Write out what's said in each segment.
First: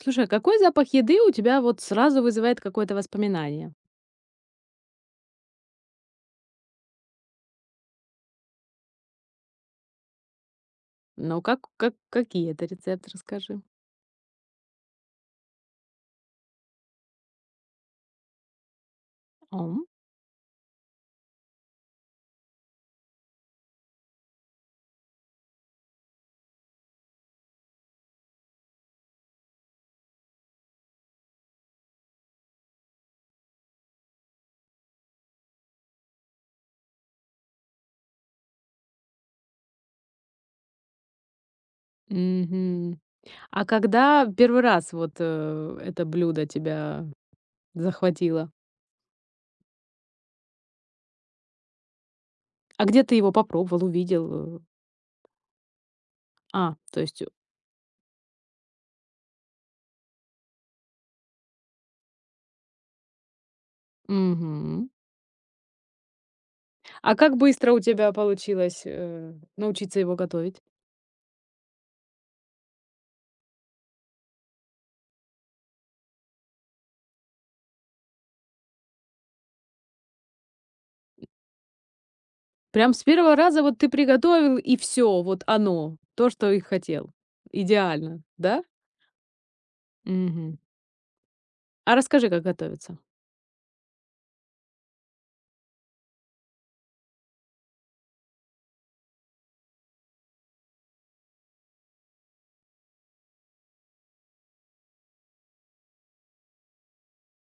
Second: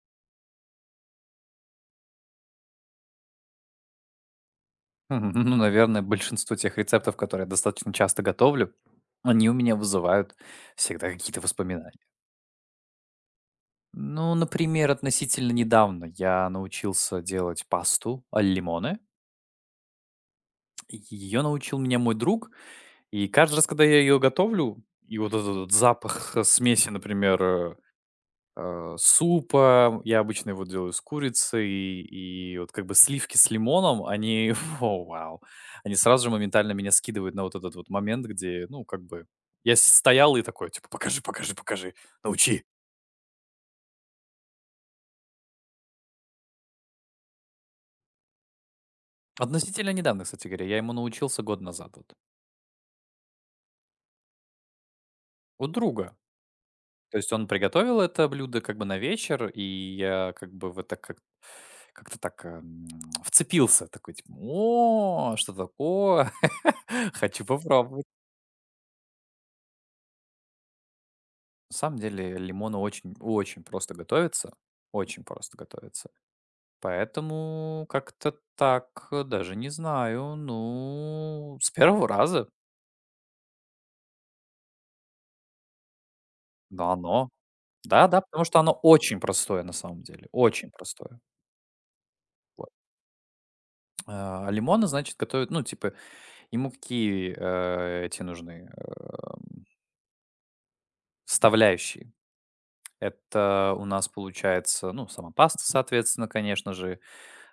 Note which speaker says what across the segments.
Speaker 1: Слушай, а какой запах еды у тебя вот сразу вызывает какое-то воспоминание?
Speaker 2: Мгм. Ну, наверное, большинство тех рецептов, которые я достаточно часто готовлю, они у меня вызывают всегда какие-то
Speaker 1: Ну,
Speaker 2: воспоминания.
Speaker 1: какие это рецепты, расскажи.
Speaker 2: Ну, например, относительно недавно я научился делать пасту аль лимоне.
Speaker 1: Ом.
Speaker 2: Ее научил меня мой друг. И каждый раз, когда я ее готовлю, и вот этот вот запах смеси, например, супа. Я обычно его делаю с курицей, и вот как бы сливки с лимоном, они, о, вау, они сразу же моментально меня скидывают на вот этот вот момент, где, ну, как бы, стоял и такой, типа, покажи, покажи, покажи, научи.
Speaker 1: Мгм. А когда первый раз вот это блюдо тебя захватило?
Speaker 2: Относительно недавно, кстати говоря, я ему научился год назад вот.
Speaker 1: А где ты его попробовал, увидел?
Speaker 2: У друга.
Speaker 1: А, то
Speaker 2: То
Speaker 1: есть...
Speaker 2: есть он приготовил это блюдо как бы на вечер, и я как бы в это как-то так вцепился, такой, типа,
Speaker 1: Мгм.
Speaker 2: о, что такое?
Speaker 1: А как
Speaker 2: Хочу
Speaker 1: быстро у
Speaker 2: попробовать.
Speaker 1: тебя получилось научиться его готовить?
Speaker 2: На самом деле лимон очень очень просто готовится, очень просто готовится. Поэтому как-то так, даже не знаю. Ну, с первого раза,
Speaker 1: Прям с первого раза вот ты приготовил, и все, вот оно, то, что и
Speaker 2: да,
Speaker 1: хотел.
Speaker 2: оно. Да-да,
Speaker 1: Идеально,
Speaker 2: потому что
Speaker 1: да?
Speaker 2: оно очень простое на самом деле,
Speaker 1: Мгм.
Speaker 2: очень простое.
Speaker 1: А расскажи, как
Speaker 2: Вот.
Speaker 1: готовится.
Speaker 2: А, лимоны, значит, готовят, ну, типа, ему какие эти нужны составляющие? Это у нас получается, ну, сама паста, соответственно, конечно же,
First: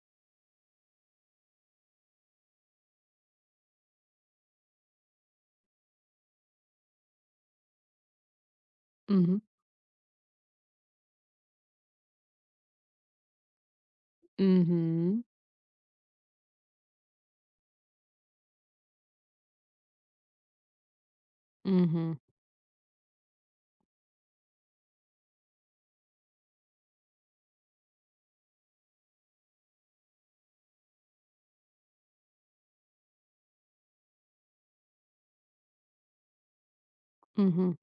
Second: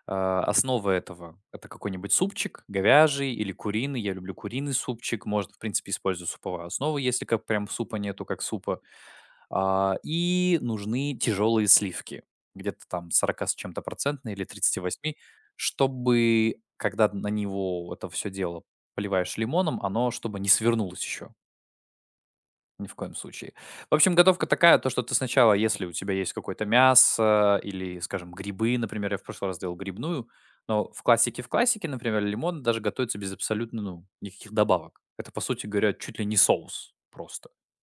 Speaker 2: а, основа это какой-нибудь супчик говяжий или куриный. Я люблю куриный супчик. Можно, в принципе, использовать суповую основу, если как прям супа нету, как супа.
Speaker 1: Мгм.
Speaker 2: А, и нужны тяжелые сливки, где-то там 40 с чем-то процентные или тридцати восьми,
Speaker 1: Мгм.
Speaker 2: чтобы когда на него это все дело поливаешь лимоном, оно чтобы не свернулось еще.
Speaker 1: Мгм.
Speaker 2: Ни в коем случае. В общем, готовка такая, то, что ты сначала, если у тебя есть какое-то мясо или, скажем, грибы, например, я в прошлый раз делал грибную, но в классике, например, лимон даже готовится без абсолютно, ну, никаких добавок. Это, по сути говоря, чуть ли не соус просто
Speaker 1: Мгм.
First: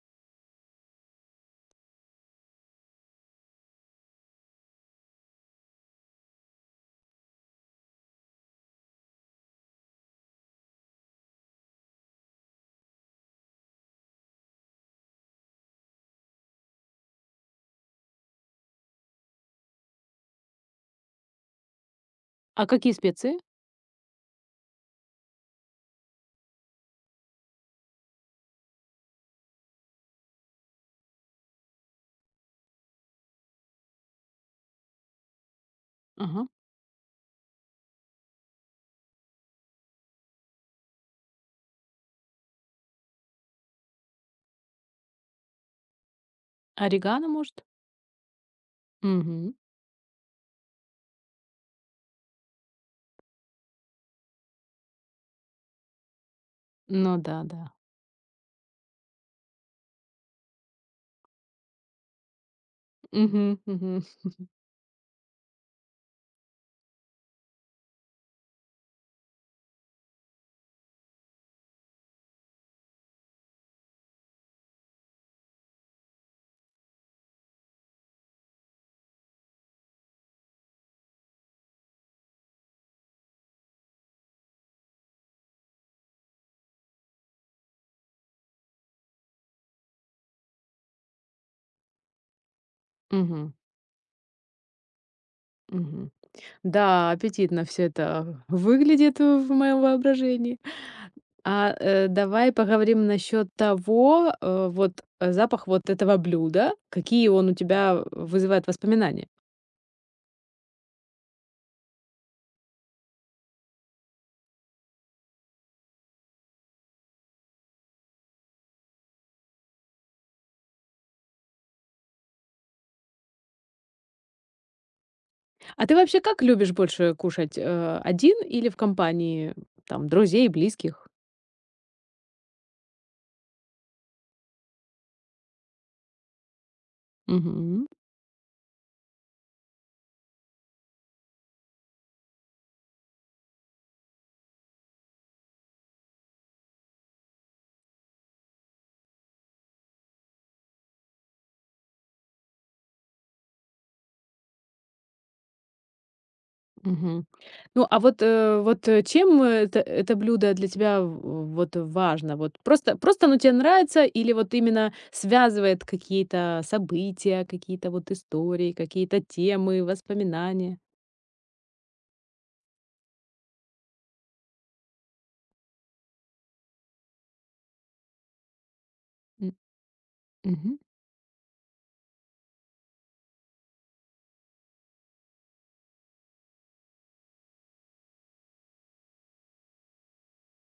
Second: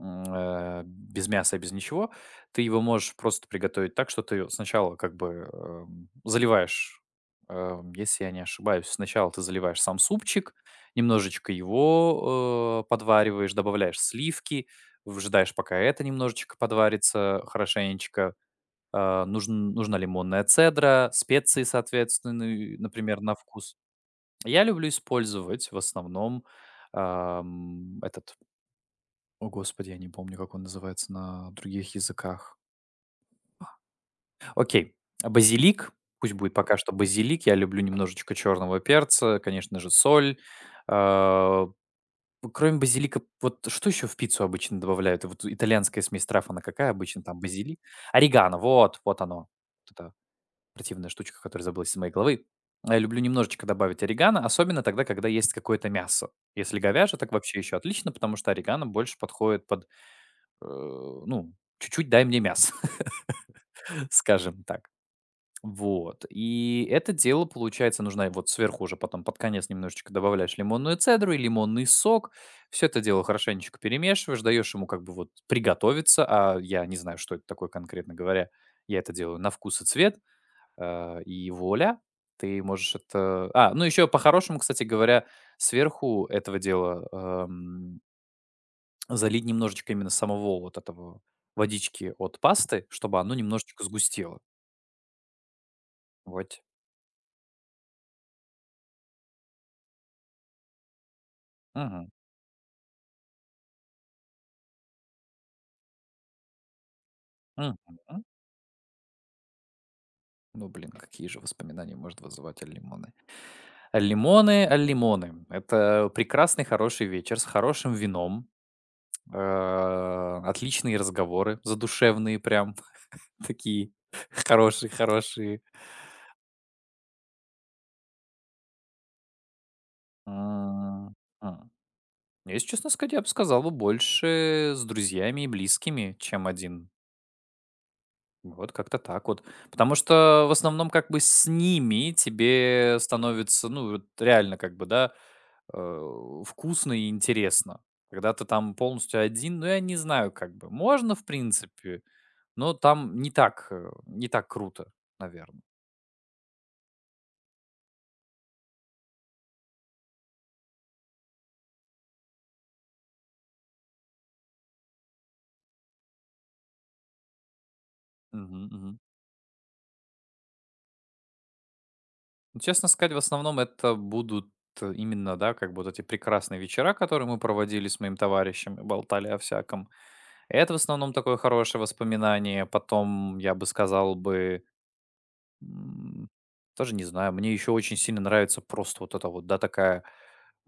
Speaker 2: без мяса, без ничего. Ты его можешь просто приготовить так, что ты сначала как бы заливаешь, если я не ошибаюсь, сначала ты заливаешь сам супчик, немножечко его подвариваешь, добавляешь сливки, выжидаешь, пока это немножечко подварится хорошенечко. Нужна лимонная цедра, специи, соответственно,
Speaker 1: А
Speaker 2: и,
Speaker 1: какие
Speaker 2: например, на
Speaker 1: специи?
Speaker 2: вкус. Я люблю использовать в основном этот о, господи, я не помню, как он называется на других языках. Окей, а базилик. Пусть
Speaker 1: Ага.
Speaker 2: будет пока что базилик. Я люблю немножечко черного перца, конечно же, соль. А, кроме базилика, вот что еще в пиццу обычно добавляют? Вот итальянская смесь трав, она какая обычно?
Speaker 1: Орегано,
Speaker 2: Там
Speaker 1: может?
Speaker 2: базилик? Орегано, вот, вот оно.
Speaker 1: Мгм.
Speaker 2: Вот эта противная штучка, которая забылась из моей головы. А, я люблю немножечко добавить орегано, особенно тогда, когда есть какое-то мясо. Если
Speaker 1: Ну
Speaker 2: говяжье, так
Speaker 1: да,
Speaker 2: вообще
Speaker 1: да.
Speaker 2: еще отлично, потому что орегано больше подходит под ну, чуть-чуть дай мне мясо,
Speaker 1: Мгм. Мгм.
Speaker 2: скажем так. Вот. И это дело, получается, нужна вот сверху уже потом под конец немножечко добавляешь лимонную цедру и лимонный сок. Все это дело хорошенечко перемешиваешь, даешь ему как бы вот приготовиться, а я не знаю, что это такое конкретно говоря. Я это делаю на вкус и цвет, и вуаля, ты можешь это. А, ну еще по-хорошему, кстати говоря, сверху этого дела эм, залить немножечко именно самого вот этого водички от пасты, чтобы оно
Speaker 1: Мгм.
Speaker 2: немножечко сгустело.
Speaker 1: Мгм.
Speaker 2: Вот.
Speaker 1: Да, аппетитно все это выглядит в моем воображении.
Speaker 2: Мгм.
Speaker 1: Давай поговорим насчет того, запах вот этого блюда, какие он у
Speaker 2: Мгм.
Speaker 1: тебя вызывает воспоминания.
Speaker 2: Ну, блин, какие же воспоминания может вызывать аль-лимоны. Аль-лимоны, аль-лимоны. Это прекрасный, хороший вечер с хорошим вином, отличные разговоры, задушевные прям, такие хорошие, хорошие.
Speaker 1: А ты вообще как любишь больше кушать, один или в компании, там, друзей, близких?
Speaker 2: М, м. Если честно сказать, я бы сказал бы больше с друзьями и близкими, чем один.
Speaker 1: Мгм.
Speaker 2: Вот как-то так вот. Потому что в основном как бы с ними тебе становится, ну, вот реально как бы, да, э, вкусно и интересно. Когда ты там полностью один, ну, я не знаю, как бы, можно, в принципе, но там не так, не так круто, наверное.
Speaker 1: Мгм. Ну, а чем это блюдо для тебя в вот важно? Вот просто оно тебе нравится или вот именно связывает какие-то события, какие-то вот
Speaker 2: Мгм,
Speaker 1: истории,
Speaker 2: мгм.
Speaker 1: какие-то темы, воспоминания?
Speaker 2: Ну, честно сказать, в основном это будут именно, да, как бы вот эти прекрасные вечера, которые мы проводили с моим товарищем, и болтали о
Speaker 1: М,
Speaker 2: всяком. Это в
Speaker 1: мгм.
Speaker 2: основном такое хорошее воспоминание. Потом, я бы сказал бы, М, даже не знаю. Мне еще очень сильно нравится просто вот эта вот, да, такая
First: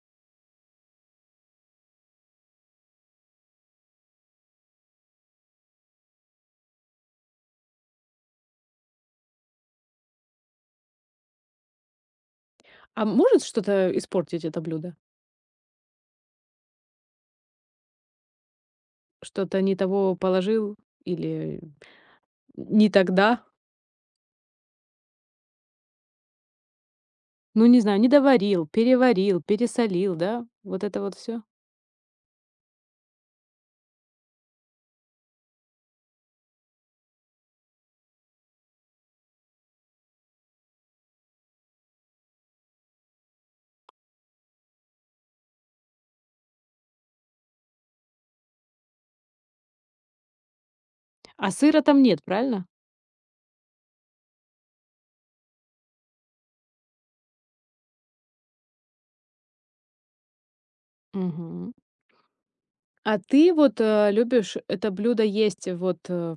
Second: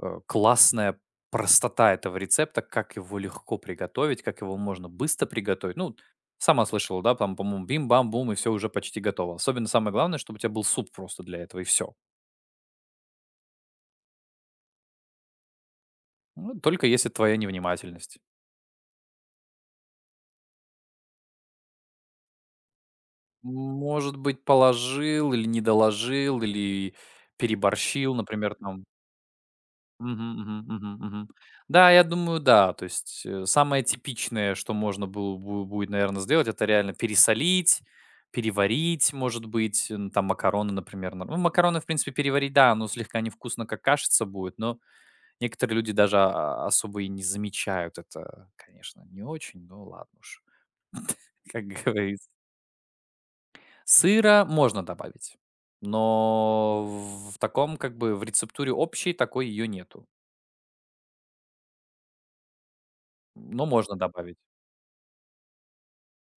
Speaker 2: классная простота этого рецепта, как его легко приготовить, как его можно быстро приготовить. Ну, сама слышала, да, там, по-моему, бим-бам-бум, и все уже почти готово. Особенно самое главное, чтобы у тебя был суп просто для этого, и все.
Speaker 1: А может что-то испортить это блюдо?
Speaker 2: Только если твоя невнимательность.
Speaker 1: Что-то не того положил или не тогда?
Speaker 2: Может быть, положил или не доложил, или
Speaker 1: Ну, не знаю, не
Speaker 2: переборщил, например,
Speaker 1: доварил,
Speaker 2: там.
Speaker 1: переварил, пересолил,
Speaker 2: Мгм,
Speaker 1: да?
Speaker 2: мгм,
Speaker 1: Вот
Speaker 2: мгм,
Speaker 1: это вот
Speaker 2: мгм.
Speaker 1: все.
Speaker 2: Да, я думаю, да. То есть, самое типичное, что можно было бу будет, наверное, сделать, это реально пересолить, переварить, может быть, н там макароны, например. Нар ну, макароны, в принципе, переварить, да, но слегка невкусно, как кашица будет, но некоторые люди даже особо и не замечают это. Конечно, не очень, но ладно уж,
Speaker 1: А
Speaker 2: как
Speaker 1: сыра там нет,
Speaker 2: говорится.
Speaker 1: правильно?
Speaker 2: Сыра можно добавить, но в таком, как бы, в рецептуре общей такой ее нету,
Speaker 1: Мгм. А ты
Speaker 2: но
Speaker 1: вот,
Speaker 2: можно добавить.
Speaker 1: любишь это блюдо есть вот, э,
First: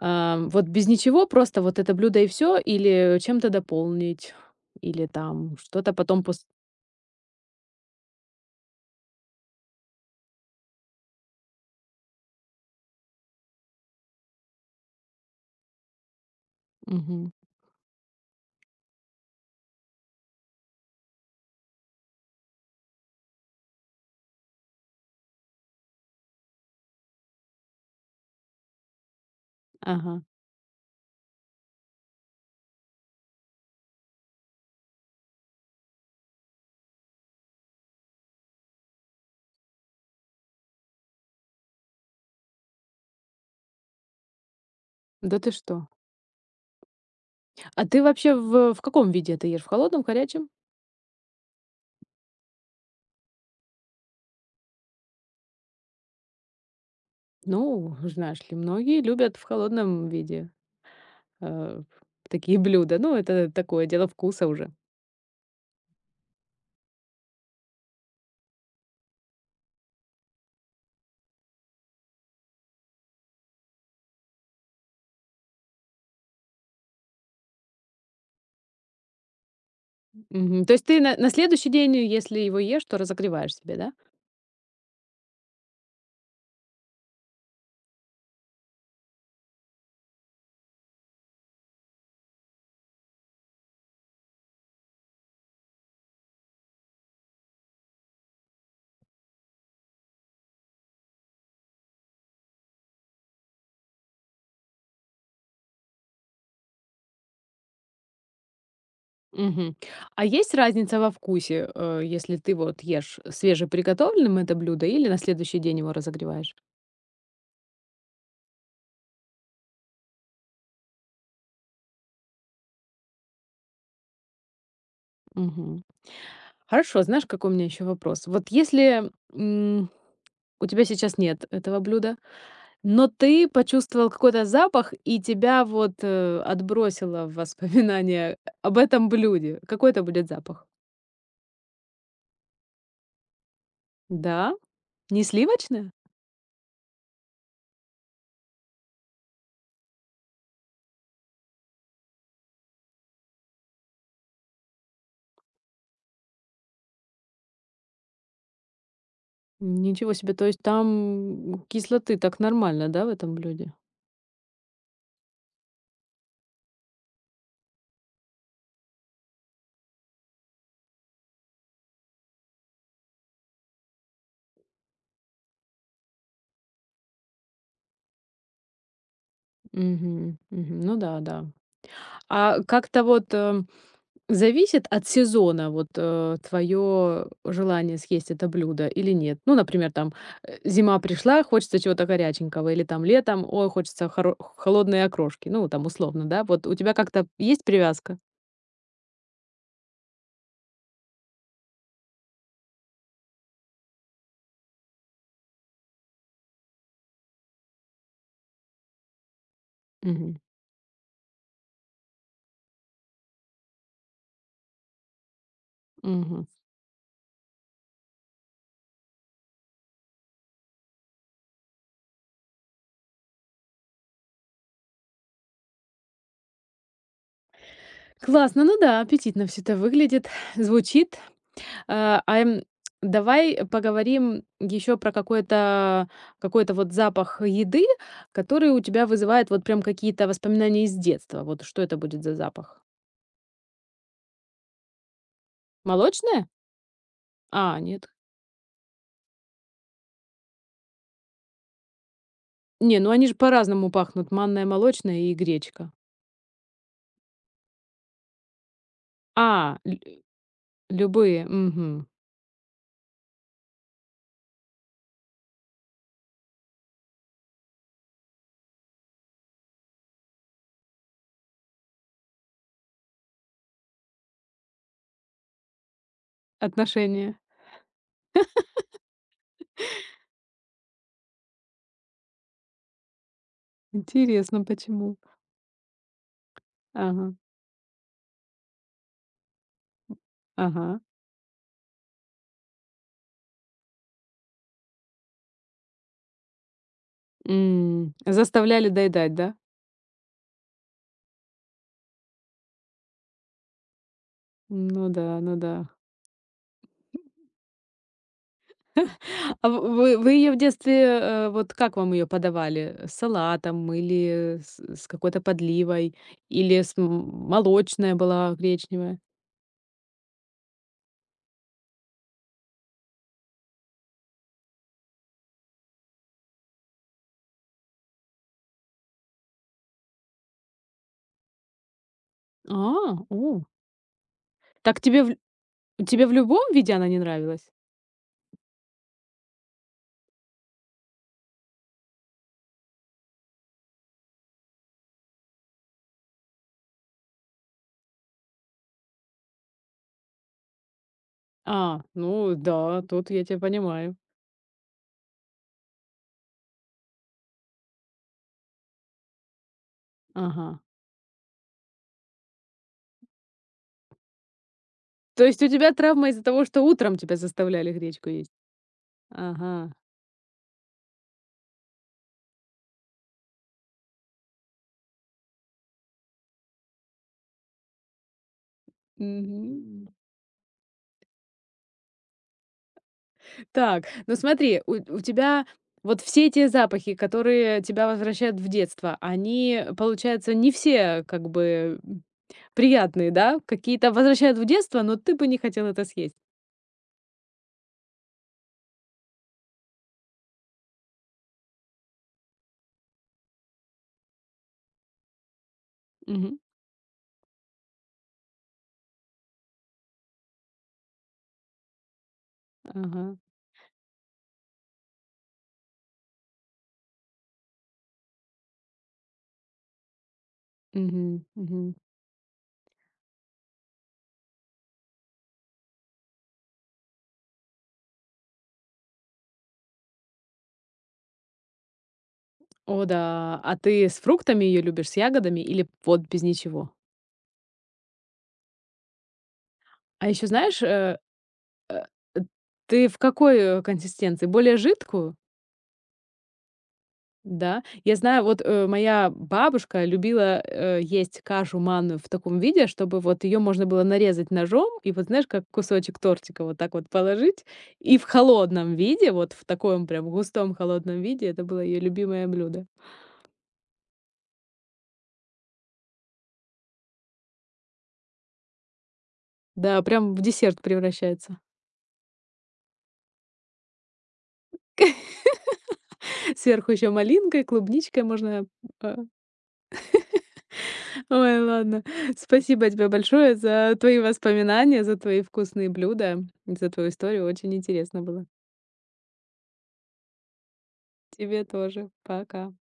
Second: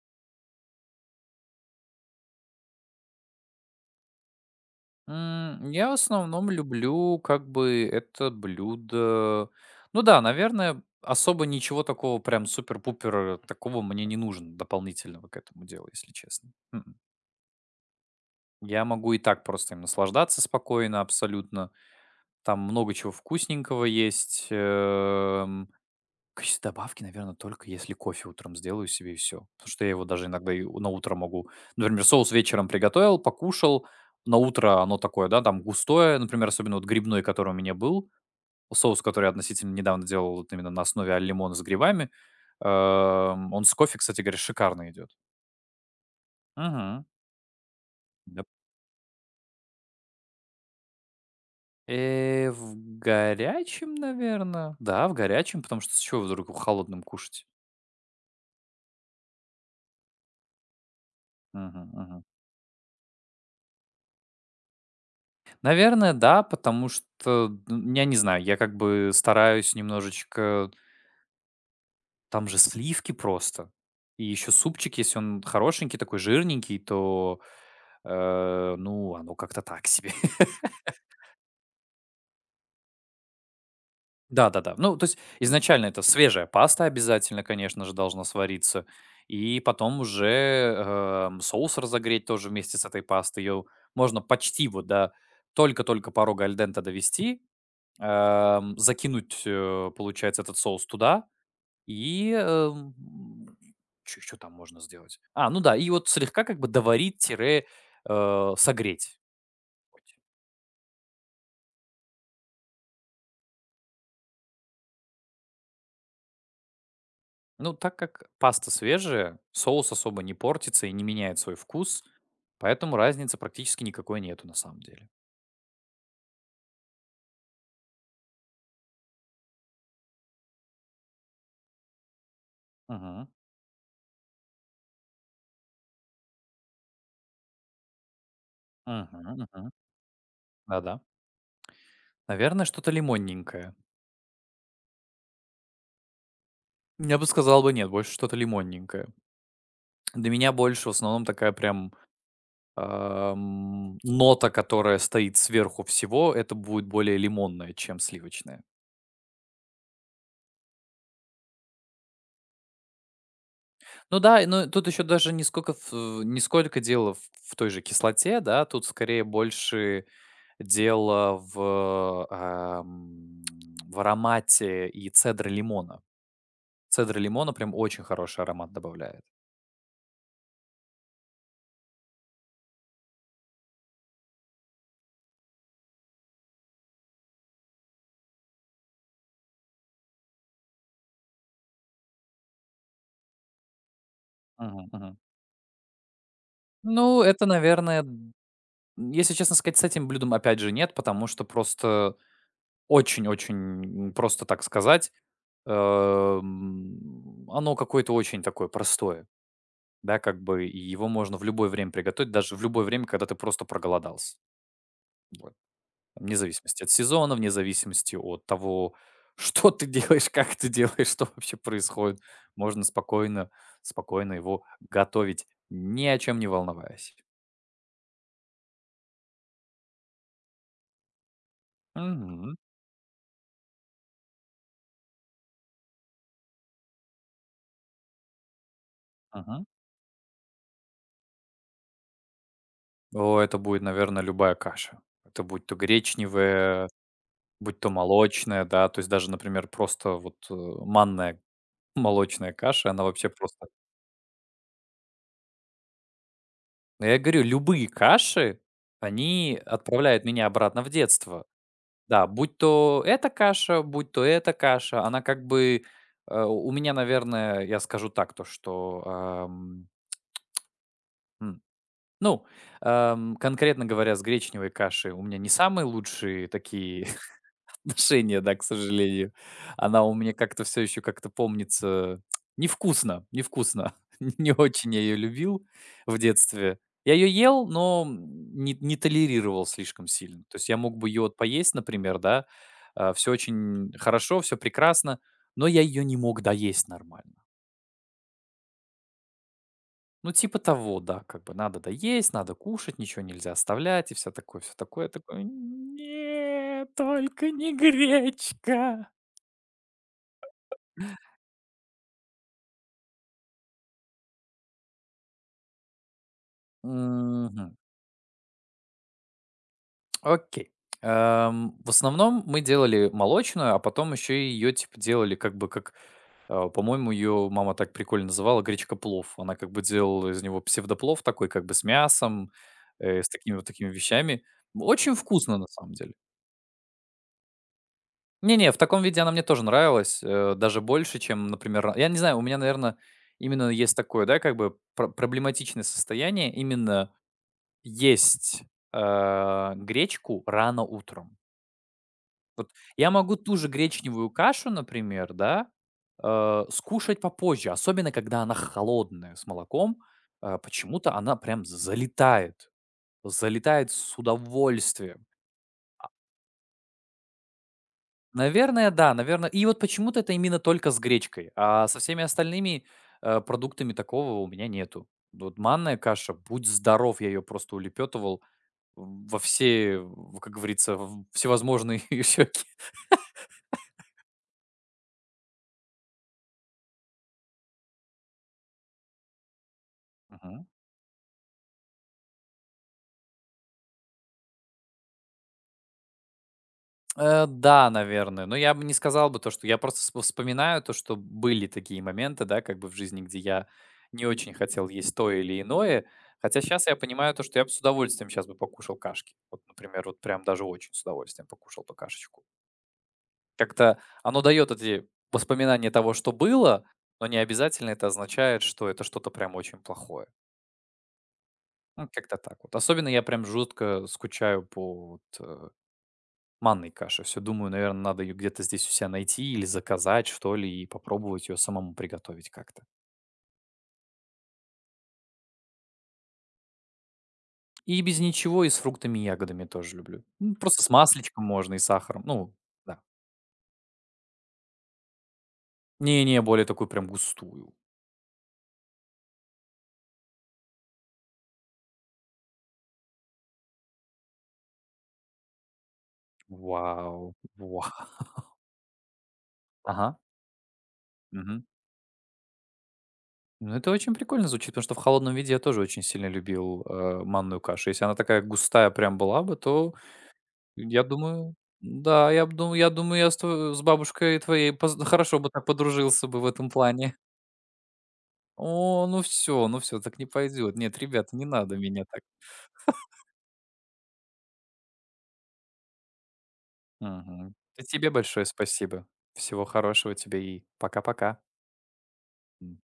Speaker 1: а, вот без ничего, просто вот это блюдо и все, или чем-то дополнить, или там
Speaker 2: Я в
Speaker 1: что-то потом пос.
Speaker 2: основном люблю как бы это блюдо. Ну да, наверное, особо ничего такого прям супер-пупер такого мне не нужно дополнительного к этому делу, если честно. Мгм.
Speaker 1: Мгм.
Speaker 2: Я могу и так просто им наслаждаться спокойно абсолютно. Там много чего вкусненького есть. Качество добавки, наверное, только если кофе утром сделаю себе и все. Потому что я его
Speaker 1: Ага.
Speaker 2: даже иногда и на утро могу например, соус вечером приготовил, покушал, на утро оно такое, да, там густое, например, особенно вот грибной, который у меня был, соус, который я относительно недавно делал вот именно на основе аль-лимона с грибами, он с кофе, кстати говоря, шикарно идет.
Speaker 1: Да ты что?
Speaker 2: Мгм.
Speaker 1: А ты вообще
Speaker 2: Да.
Speaker 1: в каком виде это ешь? В холодном, горячем?
Speaker 2: В горячем, наверное. Да, в горячем, потому что с чего вдруг холодным кушать?
Speaker 1: Ну, знаешь ли, многие любят в холодном виде, э,
Speaker 2: Мгм, мгм.
Speaker 1: такие блюда. Ну, это такое дело вкуса уже.
Speaker 2: Наверное, да, потому что, я не знаю, я как бы стараюсь немножечко там же сливки просто. И еще супчик, если он хорошенький, такой жирненький, то, ну, оно как-то так себе.
Speaker 1: Мгм. То есть ты на следующий день, если его ешь, то разогреваешь себе, да?
Speaker 2: Да-да-да. Ну, то есть изначально это свежая паста обязательно, конечно же, должна свариться. И потом уже, соус разогреть тоже вместе с этой пастой. Ее можно почти вот до только-только порога альдента довести, закинуть, получается, этот соус туда и, что чё там можно сделать? А, ну да, и вот слегка как бы доварить тире, согреть.
Speaker 1: Мгм. А есть разница во вкусе, если ты вот ешь свежеприготовленным это блюдо или на следующий день его разогреваешь?
Speaker 2: Ну, так как паста свежая, соус особо не портится и не меняет свой вкус, поэтому разницы практически никакой нету на самом деле.
Speaker 1: Мгм. Хорошо, знаешь, какой у меня еще вопрос? Вот если, м, у тебя сейчас нет этого блюда, но
Speaker 2: Мгм.
Speaker 1: ты почувствовал какой-то запах, и тебя отбросило в воспоминания об этом
Speaker 2: Мгм,
Speaker 1: блюде.
Speaker 2: мгм.
Speaker 1: Какой это будет запах?
Speaker 2: Да-да. Наверное, что-то лимонненькое.
Speaker 1: Да? Не сливочное?
Speaker 2: Я бы сказал бы нет, больше что-то лимонненькое. Для меня больше в основном такая прям нота, которая стоит сверху всего, это будет более лимонная, чем сливочная.
Speaker 1: Ничего себе, то есть там кислоты так нормально, да, в этом блюде?
Speaker 2: Ну да, и ну тут еще даже не сколько дело в той же кислоте, да, тут скорее больше дело в, в аромате и цедры лимона. Цедра лимона прям очень хороший аромат добавляет.
Speaker 1: Мгм, мгм. Ну да, да. А как-то зависит от сезона вот твое желание съесть это блюдо или нет? Ну, например, там, зима пришла, хочется чего-то горяченького, или там летом, ой, хочется хоро
Speaker 2: Мгм,
Speaker 1: холодные
Speaker 2: мгм.
Speaker 1: окрошки, ну, там условно, да. Вот у тебя
Speaker 2: Ну,
Speaker 1: как-то
Speaker 2: это,
Speaker 1: есть
Speaker 2: наверное,
Speaker 1: привязка?
Speaker 2: д если честно сказать, с этим блюдом опять же нет, потому что просто очень-очень, просто так сказать. Оно какое-то очень такое простое, да,
Speaker 1: Мгм,
Speaker 2: как бы, и его можно в любое время приготовить, даже в любое время, когда ты просто проголодался. Вот. Вне
Speaker 1: мгм.
Speaker 2: зависимости от сезона, вне зависимости от того, что ты делаешь, как ты делаешь, что вообще происходит. Можно спокойно, спокойно его готовить, ни о чем не волноваясь.
Speaker 1: Классно, ну да, аппетитно все это выглядит, звучит. Э,
Speaker 2: Мгм.
Speaker 1: ам, давай поговорим еще про какой-то вот запах еды, который у тебя вызывает вот
Speaker 2: Мгм.
Speaker 1: прям какие-то воспоминания из детства. Вот что это будет за запах?
Speaker 2: О, это будет, наверное, любая каша. Это будь то
Speaker 1: Молочное?
Speaker 2: гречневая,
Speaker 1: А,
Speaker 2: будь то
Speaker 1: нет.
Speaker 2: молочная, да, то есть даже, например, просто вот манная. Молочная каша,
Speaker 1: Не,
Speaker 2: она
Speaker 1: ну они
Speaker 2: вообще
Speaker 1: же
Speaker 2: просто.
Speaker 1: по-разному пахнут: манная, молочная и гречка.
Speaker 2: Ну, я говорю, любые каши, они
Speaker 1: А, лю
Speaker 2: отправляют меня обратно в детство.
Speaker 1: любые, мгм.
Speaker 2: Да, будь то эта каша, будь то эта каша, она как бы, у меня, наверное, я скажу так, то что, м, ну, конкретно говоря, с гречневой кашей у меня не самые лучшие такие
Speaker 1: Отношения.
Speaker 2: отношения, да, к сожалению. Она у меня как-то все еще как-то помнится невкусно, невкусно. Не
Speaker 1: Интересно,
Speaker 2: очень я ее
Speaker 1: почему?
Speaker 2: любил в детстве. Я ее
Speaker 1: Ага,
Speaker 2: ел, но, не толерировал слишком сильно. То есть я мог
Speaker 1: ага.
Speaker 2: бы ее вот поесть, например, да, все очень хорошо, все прекрасно, но я ее не мог доесть нормально.
Speaker 1: М, заставляли доедать, да?
Speaker 2: Ну, типа того, да, как бы надо доесть, надо кушать, ничего нельзя оставлять и все такое, все такое. Я
Speaker 1: Ну да,
Speaker 2: такой:
Speaker 1: ну да.
Speaker 2: "Нет, только не гречка".
Speaker 1: А в вы её в детстве, вот как вам ее подавали? С салатом или с какой-то подливой, или с м
Speaker 2: Мгм.
Speaker 1: молочная была, гречневая?
Speaker 2: Окей. В основном мы делали молочную, а потом еще и ее типа делали как бы как, по-моему, ее мама так прикольно называла гречка-плов. Она как бы делала из него псевдоплов такой как бы с мясом,
Speaker 1: А,
Speaker 2: с такими
Speaker 1: о,
Speaker 2: вот такими вещами.
Speaker 1: так
Speaker 2: Очень
Speaker 1: тебе в
Speaker 2: вкусно на самом деле.
Speaker 1: тебе в любом виде она не нравилась?
Speaker 2: Не-не, в таком виде она мне тоже нравилась, даже больше, чем, например, я не знаю, у меня, наверное, именно есть такое, да, как бы проблематичное состояние именно есть гречку рано утром.
Speaker 1: А, ну да,
Speaker 2: Я
Speaker 1: тут
Speaker 2: могу
Speaker 1: я
Speaker 2: ту
Speaker 1: тебя
Speaker 2: же
Speaker 1: понимаю.
Speaker 2: гречневую кашу, например, да, скушать попозже, особенно когда она холодная с молоком. Э,
Speaker 1: Ага.
Speaker 2: почему-то она прям залетает, залетает с удовольствием.
Speaker 1: То есть у тебя травма из-за того, что утром тебя заставляли гречку есть?
Speaker 2: Наверное, да, наверное. И вот
Speaker 1: Ага.
Speaker 2: почему-то это именно только с гречкой, а со всеми остальными продуктами такого у меня нету. Вот манная каша, будь здоров, я ее просто улепетывал во все,
Speaker 1: Мгм.
Speaker 2: как говорится, в всевозможные щеки.
Speaker 1: Так, ну смотри, у тебя вот все эти запахи, которые тебя возвращают в детство, они, получается, не все как бы приятные, да? Какие-то возвращают в детство, но ты бы не хотел это съесть.
Speaker 2: Да, наверное. Но я бы не сказал бы то, что я просто вспоминаю то, что были такие моменты, да, как бы в жизни, где я не очень хотел есть то или иное.
Speaker 1: Мгм.
Speaker 2: Хотя сейчас я понимаю то, что я бы с удовольствием сейчас бы покушал кашки. Вот, например, вот прям даже очень с удовольствием покушал бы кашечку.
Speaker 1: Ага.
Speaker 2: Как-то оно дает эти воспоминания того, что было, но не обязательно это означает, что это что-то прям очень плохое.
Speaker 1: Мгм. Мгм.
Speaker 2: Ну, как-то так вот. Особенно я прям жутко скучаю по вот, манной каши. Все, думаю, наверное, надо ее где-то здесь у себя найти или заказать, что ли, и попробовать ее самому приготовить как-то.
Speaker 1: О да. А ты с фруктами ее любишь, с ягодами или вот без ничего?
Speaker 2: И без ничего, и с фруктами и ягодами тоже люблю.
Speaker 1: А еще
Speaker 2: Ну, просто
Speaker 1: знаешь,
Speaker 2: с масличком можно и сахаром.
Speaker 1: э,
Speaker 2: Ну да.
Speaker 1: ты в какой, консистенции? Более жидкую?
Speaker 2: Не-не, более такую прям густую.
Speaker 1: Да, я знаю, моя бабушка любила, есть кашу манную в таком виде, чтобы вот ее можно было нарезать ножом и вот, знаешь, как кусочек тортика вот так вот
Speaker 2: Вау,
Speaker 1: положить,
Speaker 2: вау.
Speaker 1: и в холодном виде, вот в таком
Speaker 2: Ага.
Speaker 1: прям густом холодном виде,
Speaker 2: Мгм.
Speaker 1: это было ее любимое блюдо.
Speaker 2: Ну, это очень прикольно звучит, потому что в холодном виде я тоже очень сильно любил, манную кашу. Если она такая густая прям была бы, то,
Speaker 1: Да, прям в десерт
Speaker 2: я думаю
Speaker 1: превращается.
Speaker 2: да, я думаю, я с тво с бабушкой твоей поз хорошо бы так подружился бы в этом
Speaker 1: Сверху еще
Speaker 2: плане.
Speaker 1: малинкой, клубничкой можно,
Speaker 2: О,
Speaker 1: э.
Speaker 2: ну все, так не пойдет. Нет, ребята, не
Speaker 1: Ой,
Speaker 2: надо
Speaker 1: ладно.
Speaker 2: меня так.
Speaker 1: Спасибо тебе большое за твои воспоминания, за твои вкусные блюда, за твою историю.
Speaker 2: Мгм.
Speaker 1: Очень
Speaker 2: И тебе
Speaker 1: интересно
Speaker 2: большое
Speaker 1: было.
Speaker 2: спасибо. Всего хорошего тебе и пока-пока.
Speaker 1: Тебе тоже. Пока.
Speaker 2: М.